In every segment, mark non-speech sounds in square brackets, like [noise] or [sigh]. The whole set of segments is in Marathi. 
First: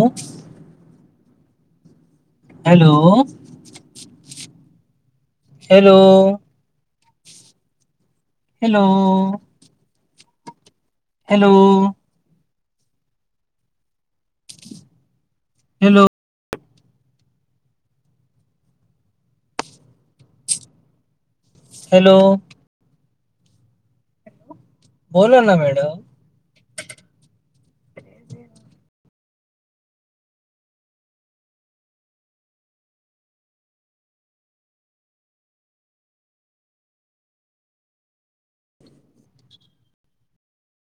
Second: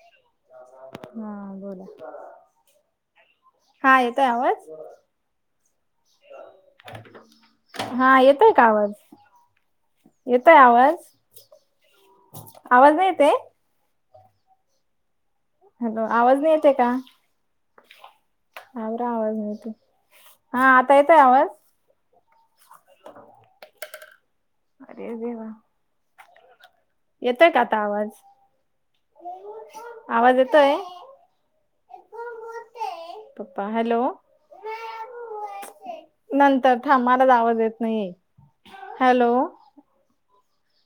हॅलो हा बोला. हॅलो. हा येतोय आवाज हॅलो. हा येतोय का हॅलो आवाज येतोय आवाज. हॅलो. आवाज नाहीयेत. हॅलो आवाज नाही येते का? आाबरा आवाज मातो हा आता येतय आवाज हॅलो. अरे अ देे बोला वा ना मॅडम येतोय का आता आवाज. आवाज येतोय. पपा हॅलो. नंतर थांमाला जा आवाज येत नाही हॅलो.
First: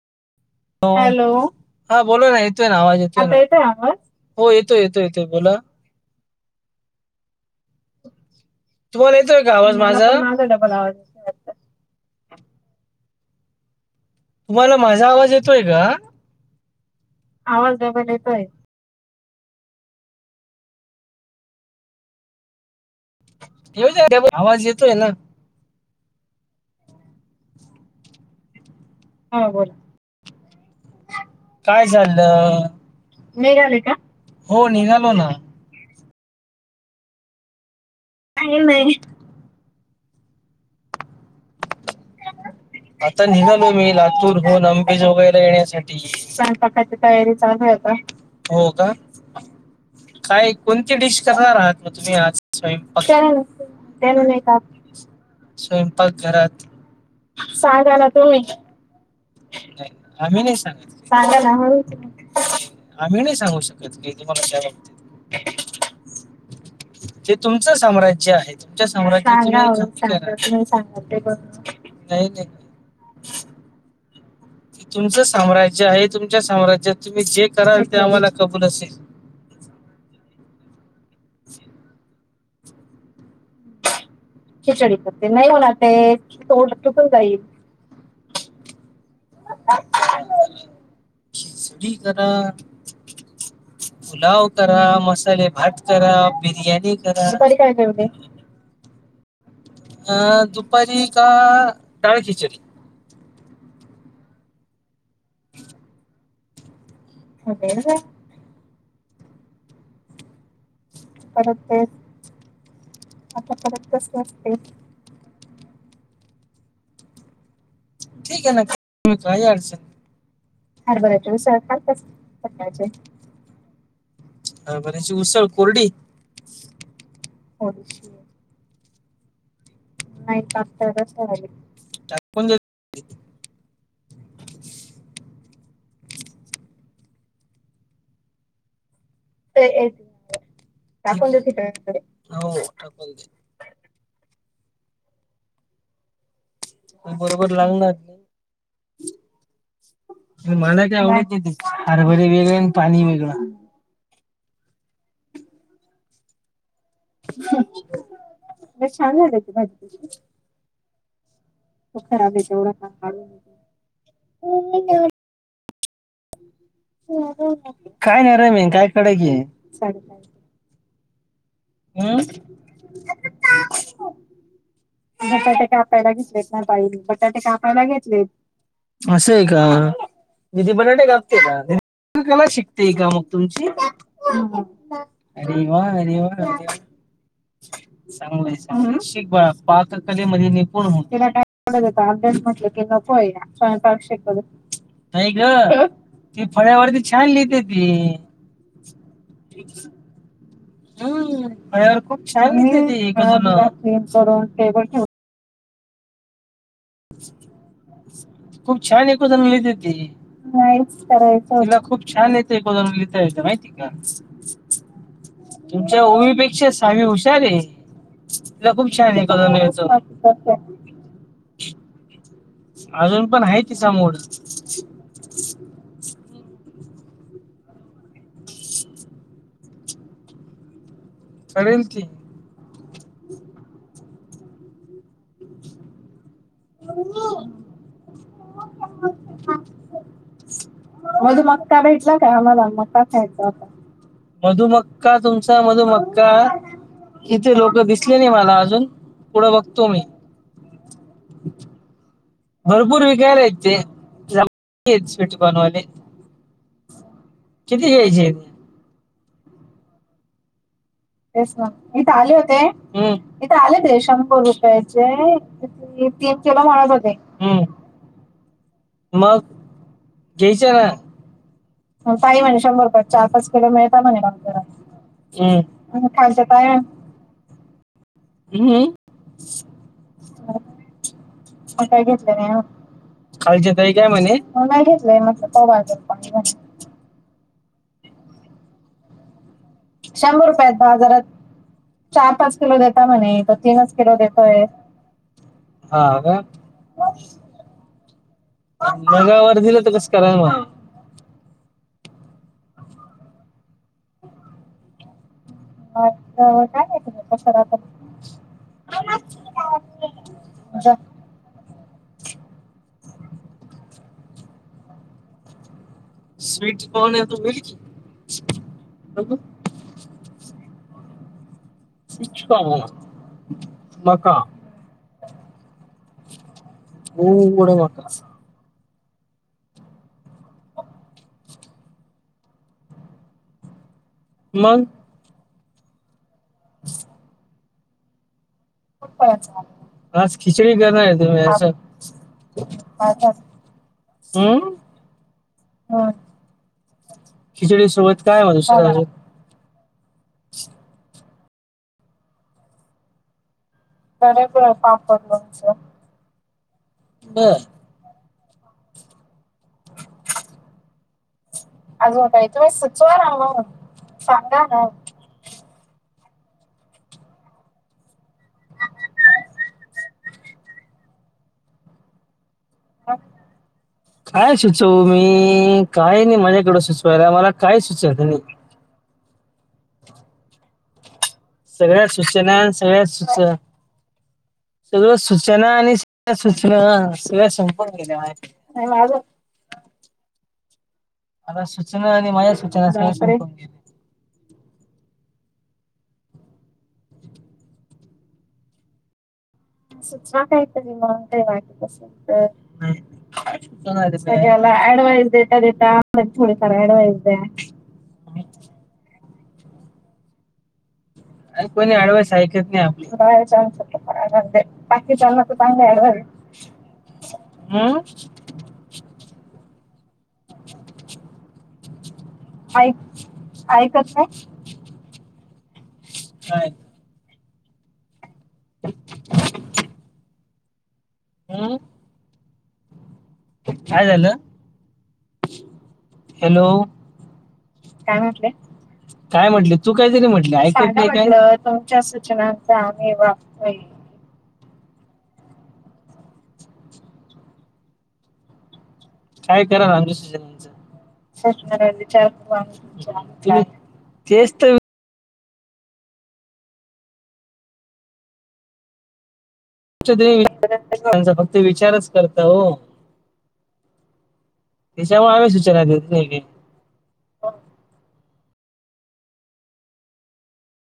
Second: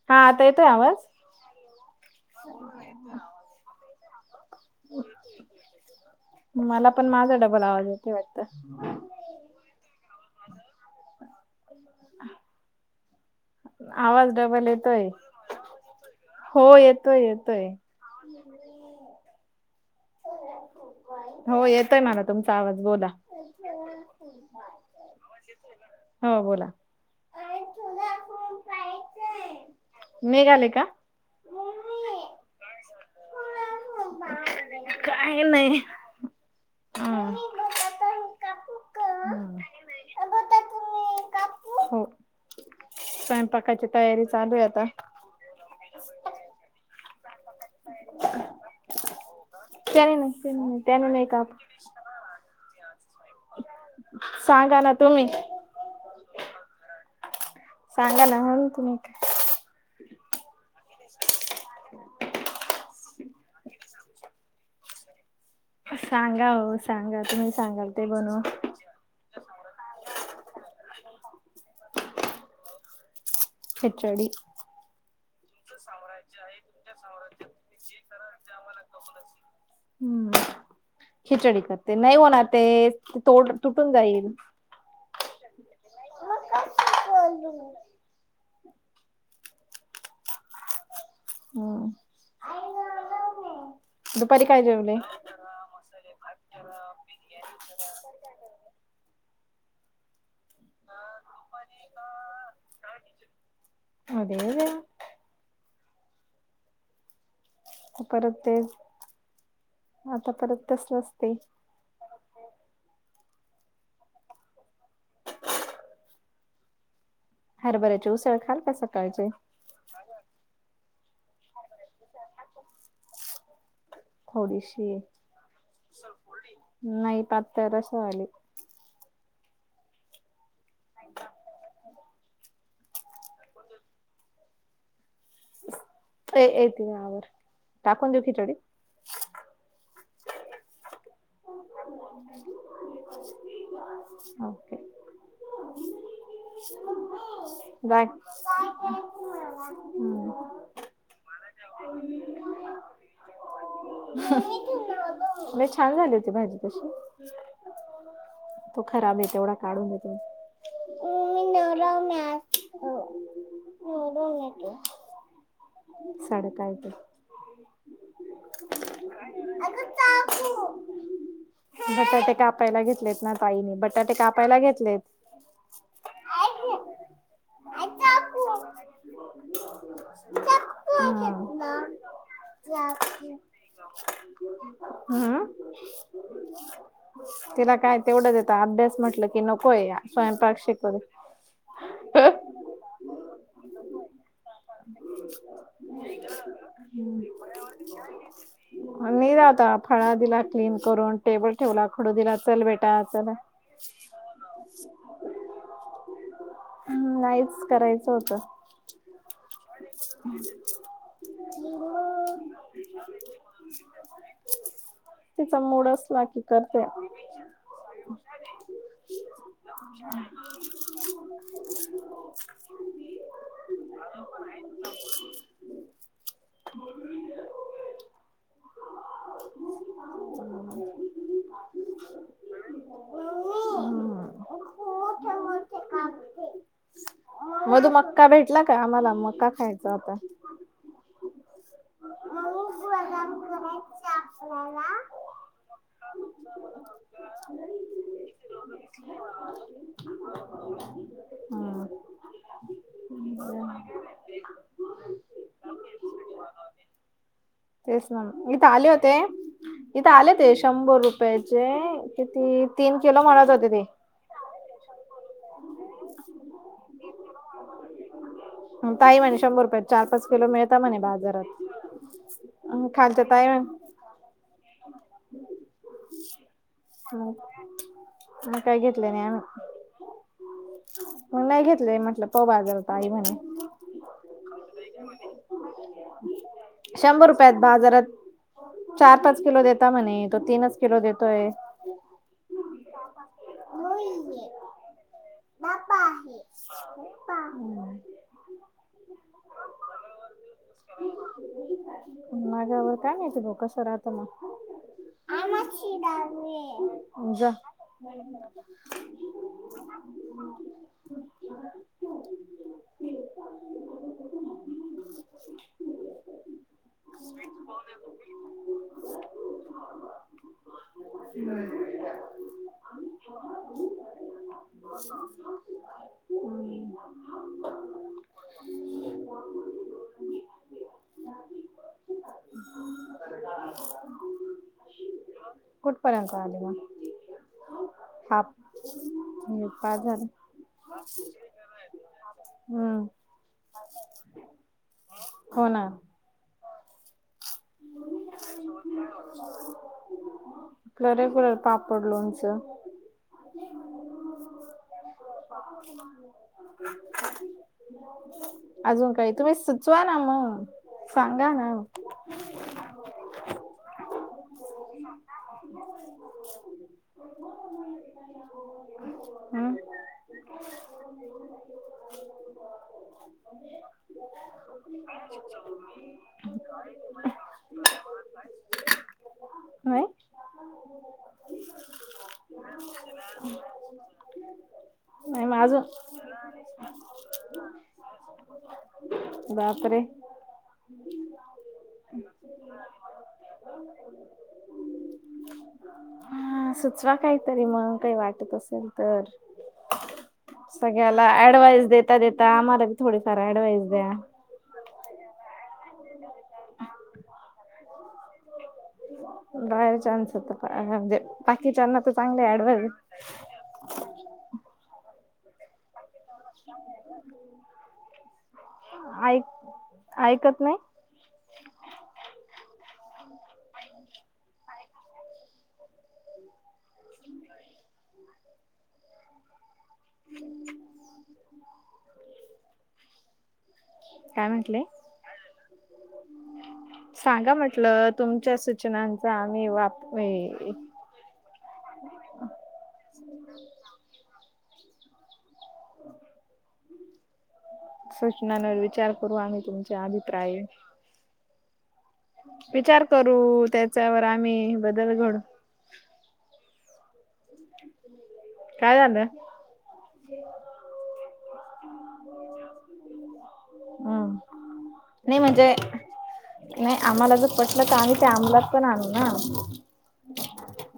हा आता आवाज? हॅलो हा बोला ना येतोय ना आवाज येतोयवा हो येतोय येतो येतोय बोला. मला पण माझा डबल आवाज आहे ते वाटत. तुम्हाला येतोय का आवाज माझा माझा डबल आवाज. येतोय वाटतं. [inaudible] आवाज डबल तुम्हाला येतोय माझा आवाज येतोय का हो येतोय येतोय. आवाज डबल येतोय हो येतय ना ना तुमचा आवाज बोला. केव आवाज येतोय ना. हो बोला. हा बोला निघाले का? काय झालं मीघले का? हो निघालो ना काही नाही ह. का मय ग तुम्ही काप आता निघालो मी लातूर चालू आहे होऊन आता. अंबेज वगैरला येण्यासाठी स्यपाकाची तयारी चालू आहेता हो का? त्याने काय नाही कोणती त्याने डिश नाही काप करणार आहात मग तुम्ही आज स्वय सांगा ना तुम्ही. स्वयंपाक घरात सांगा ना तुम्ही तनकय [unintelligible] आम्ही नाही सांग सांगाय ना आम्ही नाही सांगू शकत की तुम्हाला काय बाबतीत. सांगा हो सांगा तुम्ही सांगाल ते बनू ोांग नाही सांग ते. खिचडी तुमचं साम्राज्य आहे तुमच्या साम्राज्यात तुम्ही जे कराल ते आम्हाला कबूल असेल. हम्म खिचडी करते नाही होणार ते तोड तुटून जाईल. खिचडी कर ते नाही होणार ते तोंड तुटून जाईल. [inaudible] हम्म खिचडी करा दुपारी पुलाव काय करा जेवले मसाले भात रा बिर्याणी करा काय ठ अ परी का टडाळ खिचडी अे का. [unintelligible] अरे वा, परत ते आता परत तस नसते. आता परत परत कस असते. हरभऱ्याची उसळ ठीक आहे खाल का ना्ही सकाळचे का अडचण हारबराचे वि प्रकारचे अ थोडीशी बची उसळ कोरडी नाही पातळ अशी वाली [inaudible] य त मी आवर टाकून देऊ खिचडी. दाकून द त बरोबर [unintelligible] लागणार बाय नाही हम्. [unintelligible] हरभर वेगळे आणि पाणी वेगळं म्हजे छान झाली होती भाजी तशी. तो लय छान खराब आहे झाली होती तेवढा भाजी काढून देतो. त खराब आहे तेवढा का नवरवणे तू साडेकाय ते काय नाही र मन काय कडे की अगं चाकू बटाटे कापायला घेतलेत ना ताईने बटाटे कापायला घेतलेत. बटाटे कापायला घेतलेत ना बाई बटाटे कापायला घेतलेत. [inaudible] असं आहे का ना. दीदी [unintelligible] बटाटे कापते का दीदी कला शिकते का मग तुमची? हम्म. हम् अरे वा अरे वा. तिला काय तेवढंच येत अभ्यास म्हंटलं की नक पा कले म निणला कायव अ म्हटलं की नको आहे स्यंक्षे तय ग ते फळ्यावरती छान लिहिते त खळा दिला. क्लीन करून टेबल ठेवला फळ्यावर खडू खूप दिला छान चल लिहिते ती बेटा मी चल एकजण करून टेबल ठेवून ह नाहीच करायचं. होतं खूप छान एकू जाण लते ती मा करायचला खूप छान येतयोदा लिहिता य माहितीय तिचा मूड तुमच्या असला की उमीपेक्षा करते सामी हुशार आहे. तिला खूप छान ऐकायला मिळतं ऐकून घ्यायचं. ह [unintelligible] अजून पण आहे तिचा मूड ह [unintelligible] ठरेल की हो होठ्या मोठ कामते [unintelligible] मधू मक्का भेटला का आम्हाला मक्का खायचा होता. मधू मका भेटला काय आम्हाला मका खायचा होता मधुमक्का तुमचा मधुमक्का इथे लोकं दिसले नाही मला अजून. पुढं बघतो मी हा [unintelligible] हेच स्विट्स बनवले तेच नं इथं आले होते इथं आले ते शंभर रुप तेच नं, इथे आले होते, हम्म म्हणत इथे होते आले ते शंभर रुपयाचे मी तेच केलं माळा जाते, हम्म. ताई म्हणे मग शंभर रुपयात चार पाच किलो घ्यायचे मिळता ना म्हणे बाजारात ताई म्हणे शंभर रुपयात चार खालच्यात पाच आहे किलो मिळता म्हणे बाजारात हम्म पण खालचं ताई हम्म मी काय हम्म. घेतलं नाही मग मग नाही घेतलयं म्हटलं पाहू बाजारात हाय खालची ताई काय म्हणे. मग नाही घेतलयं म्हटलं पाहू बाजारात [unintelligible] शंभर रुपयात बाजारात चार पाच किलो देत त म्हणे तो शंभर रुपयात तीनच किलो बाजारात देतोय चार पाच किलो देताय म्हणे तो तीनच किलो देतोय पापा हा आहे, का हा बोल, पापा. नगा वर दिलं तर कसं कराय मग नगावर काय माहिती भाऊ कसं राहत मग. [unintelligible] नगावर काय माहिती कसं जा राहत [unintelligible] जा स्वीट कॉर्न आहे तो मिल्की स्वीट कॉर्न आहे तुम्ही, हम्म स्वीट कॉर्न मका गोड मका अस [inaudible] मंग कुठपर्यंत आली मग हा कुठपर्यंत आली, आज खिचडी करणार आहे तुम्ही याच हम्म [unintelligible] हो ना. हम्म. खिचडी सोबत काय मग दुसरं आहे. [unintelligible] पापड लोनचं बरं पापड लोणचं बर अजून काही तुम्ही सुचवा ना मग सांगा ना अजून काही तुम्ही सुचवाना मग सांगा ना हम्म. काय सुचवू मी काय नाही माझ्याकड सुचवाय तर मला काय सुचत नाही. व्हय. सगळ्या सूचेना सगळ्या सुचेना सगळं नाही मग सूचेना अजून आणि सगळ्या सूचना सगळ्या संपून गेल्या माझ्याकडे [unintelligible] बापरे. मला सूचना आणि माझ्या सूचना सगळ संपून गेल. बापरे हा सुचवा काहीतरी मग काही वाटत असेल तर सुचवा काहीतरी मग सगळ्याला काही वाट ऍडवाइस असेल देता तर. देता आम्हाला बी थोडीफार ऍडवाइस द्या नाही [unintelligible] सगळ्या तूला ऍडवाइस देता देता थोडी [unintelligible] बाय चान्स होता काय म्हणजे नाय कोणी बाकीच्यांना तर ऍडवाईस चांगले ऐकत नाही ऍडवाइस आपली. बायचान्स [unintelligible] [unintelligible] आ ऐ ऐकत नाही. ऐ ऐकत नाही. नाही. नाही [inaudible] हम्म काय म्हटले हॅलो सांगा म्हटलं काय म्हटले तुमच्या सूचनांचा आम्ही वाप ये [unintelligible] म्हंटल तुमच्या सूचनांंचा आम्ही वापर ये सूचनांवार विचार करू आम्ही काय कराल तुमच्या आमच्या अभिप्राय सूचनांचं सूचना विचार करू आम्ही विचार तुमच्या तुम्ही करू त्याच्यावर तेच तर आम्ही बदल घडू काय झालं? [unintelligible] फक्त विचारच करता हो हम्म त्याच्यामुळ नाही आम्ही म्हणजे सूचना देेत नाही काही नाही आम्हाला बी पटलं तर आम्ही ते अमलात पण आणू ना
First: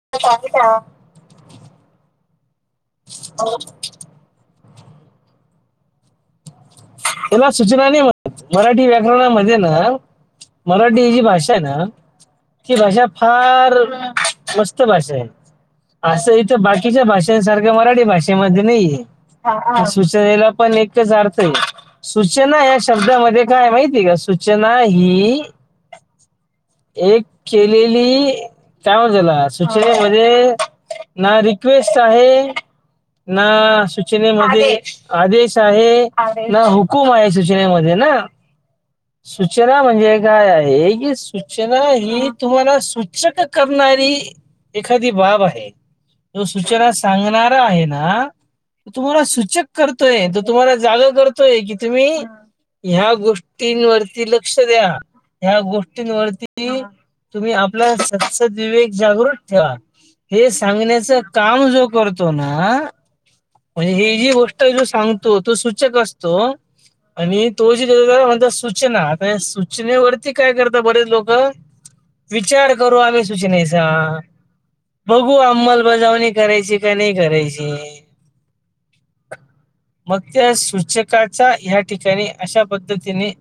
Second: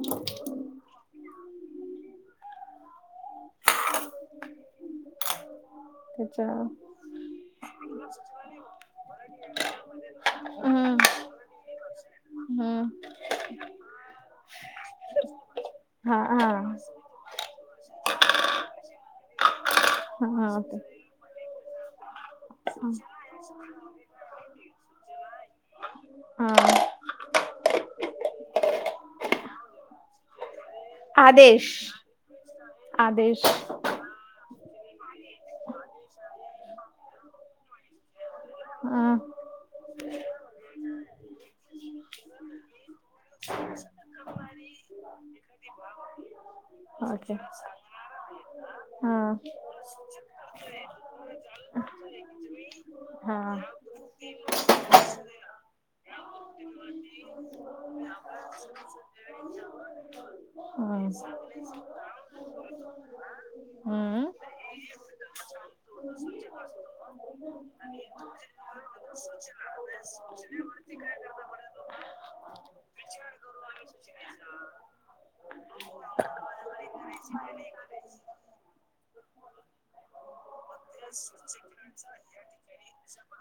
[unintelligible] हो त्याचा त्याला सूचना नाही म्हणत मराठी व्याकरणामध्ये ना हम्म मराठी ही जी भाषा ना ही हम्म भाषा फार मस्त भाषा आहे हा असं हा इथ बाकीच्या भाषा त्या सारख मराठी भाषेमध्ये नाहीये त्या सूचनेला हा पण ते एकच अर्थये सूचना या शब्दामध्ये काये माहिती का सूचना हि हा एक केलेली काय म्हनता त्याला सुचनेमध्ये ना आदेश रिक्वेस्ट आहे ना आदेश सूचनेमध्ये आदेश आदेश आहे ना हुकूम आहे सूचनेमध्ये ना हा सूचना म्हणजे काय आहे की सूचना ही तुम्हाला सूचक करणारी एखादी बाब आहे तो सूचना ओके सांगणार आहे ना तो हा तुम्हाला सूचक करतोय तो तुम्हाला जाग कर तोय की तुम्ही ह्या हा गोष्टींवर ती लक्ष द्या ह्या गोष्टींवरती तुम्ही आपला सत्सद [unintelligible] सांगण्याच काम जो करतो ना म्हणजे ही जी गोष्ट जो सांगतो तो सूचक अस तो आणि तो जी देतो त्याला म्हणता सूचना आता सूचनेवरती काय करता बरेच लोक विचार करू आम्ही सुचनेचा बघू अंमलबजावणी करायची का नाही करायची मग त्या सूचक काचा ह्या ठिकाणी अशा पद्धतीने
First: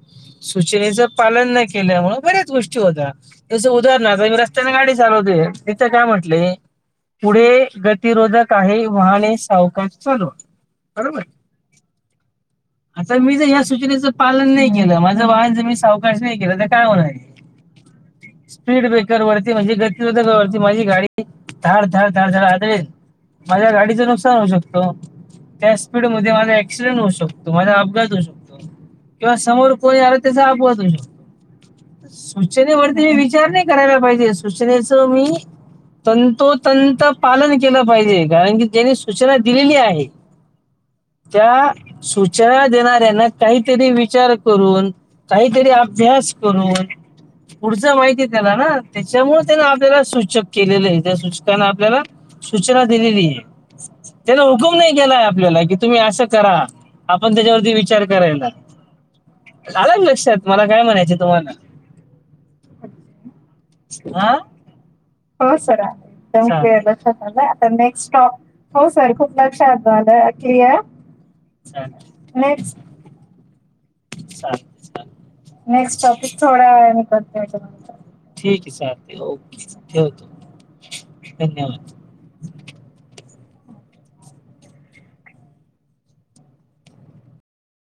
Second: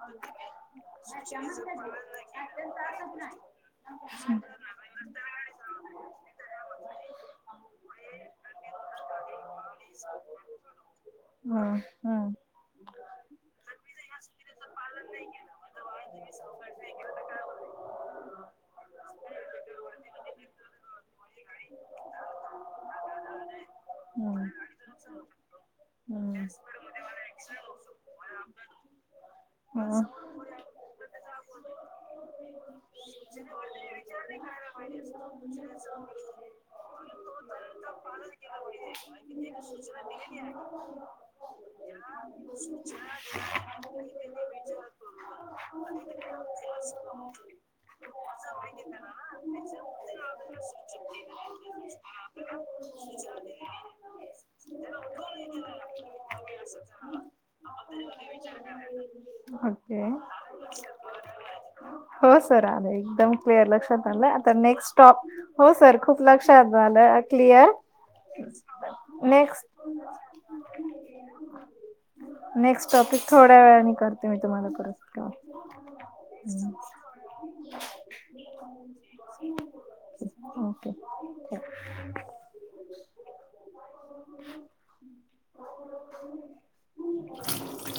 सूचनेचा पालन न केल्यावर बऱ्याच गोष्टी होता. तस उदाहरणार्थ मी रस्त्यान गाडी चालवतोय तिथे काय म्हटलय पुढे गतिरोधक आहे वाहने सावकाश चालवा बरोबर मा हा आता मी जर या सूचनेचं पालन नाही केलं माझं वाहन ज मी सावकाश नाही केलं तर काय होणारे स्पीड ब्रेकर वरती म्हणजे गतिरोधकावरती माझी गाडी धाड धाड धाड आदळेल माझ्या गाडीचं नुकसान हम्म होऊ शकतो. त्या स्पीड मध्ये हम्म माझा एक्सिडेंट होऊ शक तो माझा अपघात होऊ शकतो किंवा समोर कोणी हम्म आला त्याचा अपघात होऊ शकतो. सूचनेवरती मी विचार नाही करायला पाहिजे सूचनेच मी तंतोतंत पालन केलं पाहिजे कारण की त्याने सूचना दिलेली आहे. त्या सूचना देणाऱ्यांना काहीतरी विचार करून काहीतरी अभ्यास करून पुढचं माहिती आहे त्याला ना त्याच्यामुळे त्याने आपल्याला सूचक केलेले आहे त्या सूचकाने आपल्याला सूचना दिलेली आहे त्याने हुकुम नाही केला आहे आपल्याला कि तुम्ही असं करा आपण त्याच्यावरती विचार करायला आलका ओके लक्षात मला काय म्हणायचं तुम्हाला हो सर आले एकदम क्लिअर लक्षात आलं हा आता नेक्स्ट स्टॉप हो सर खूप एकदम लक्षात क्लिअर लक्षात आलं आता क्लिअर नेक्स्ट स्टॉप हो सर खूप नेक्स्ट लक्षात आल क्लिअर छान ने नेक्स्ट टॉपिक थोड्या वेळाने करते मी तुम्हाला चालते चालते नेक्स्ट टॉपिक थोड्या वेळाने करते याच्यानंतर ठीक आहे चालते ओके ठेवतो ओके धन्यवाद [unintelligible]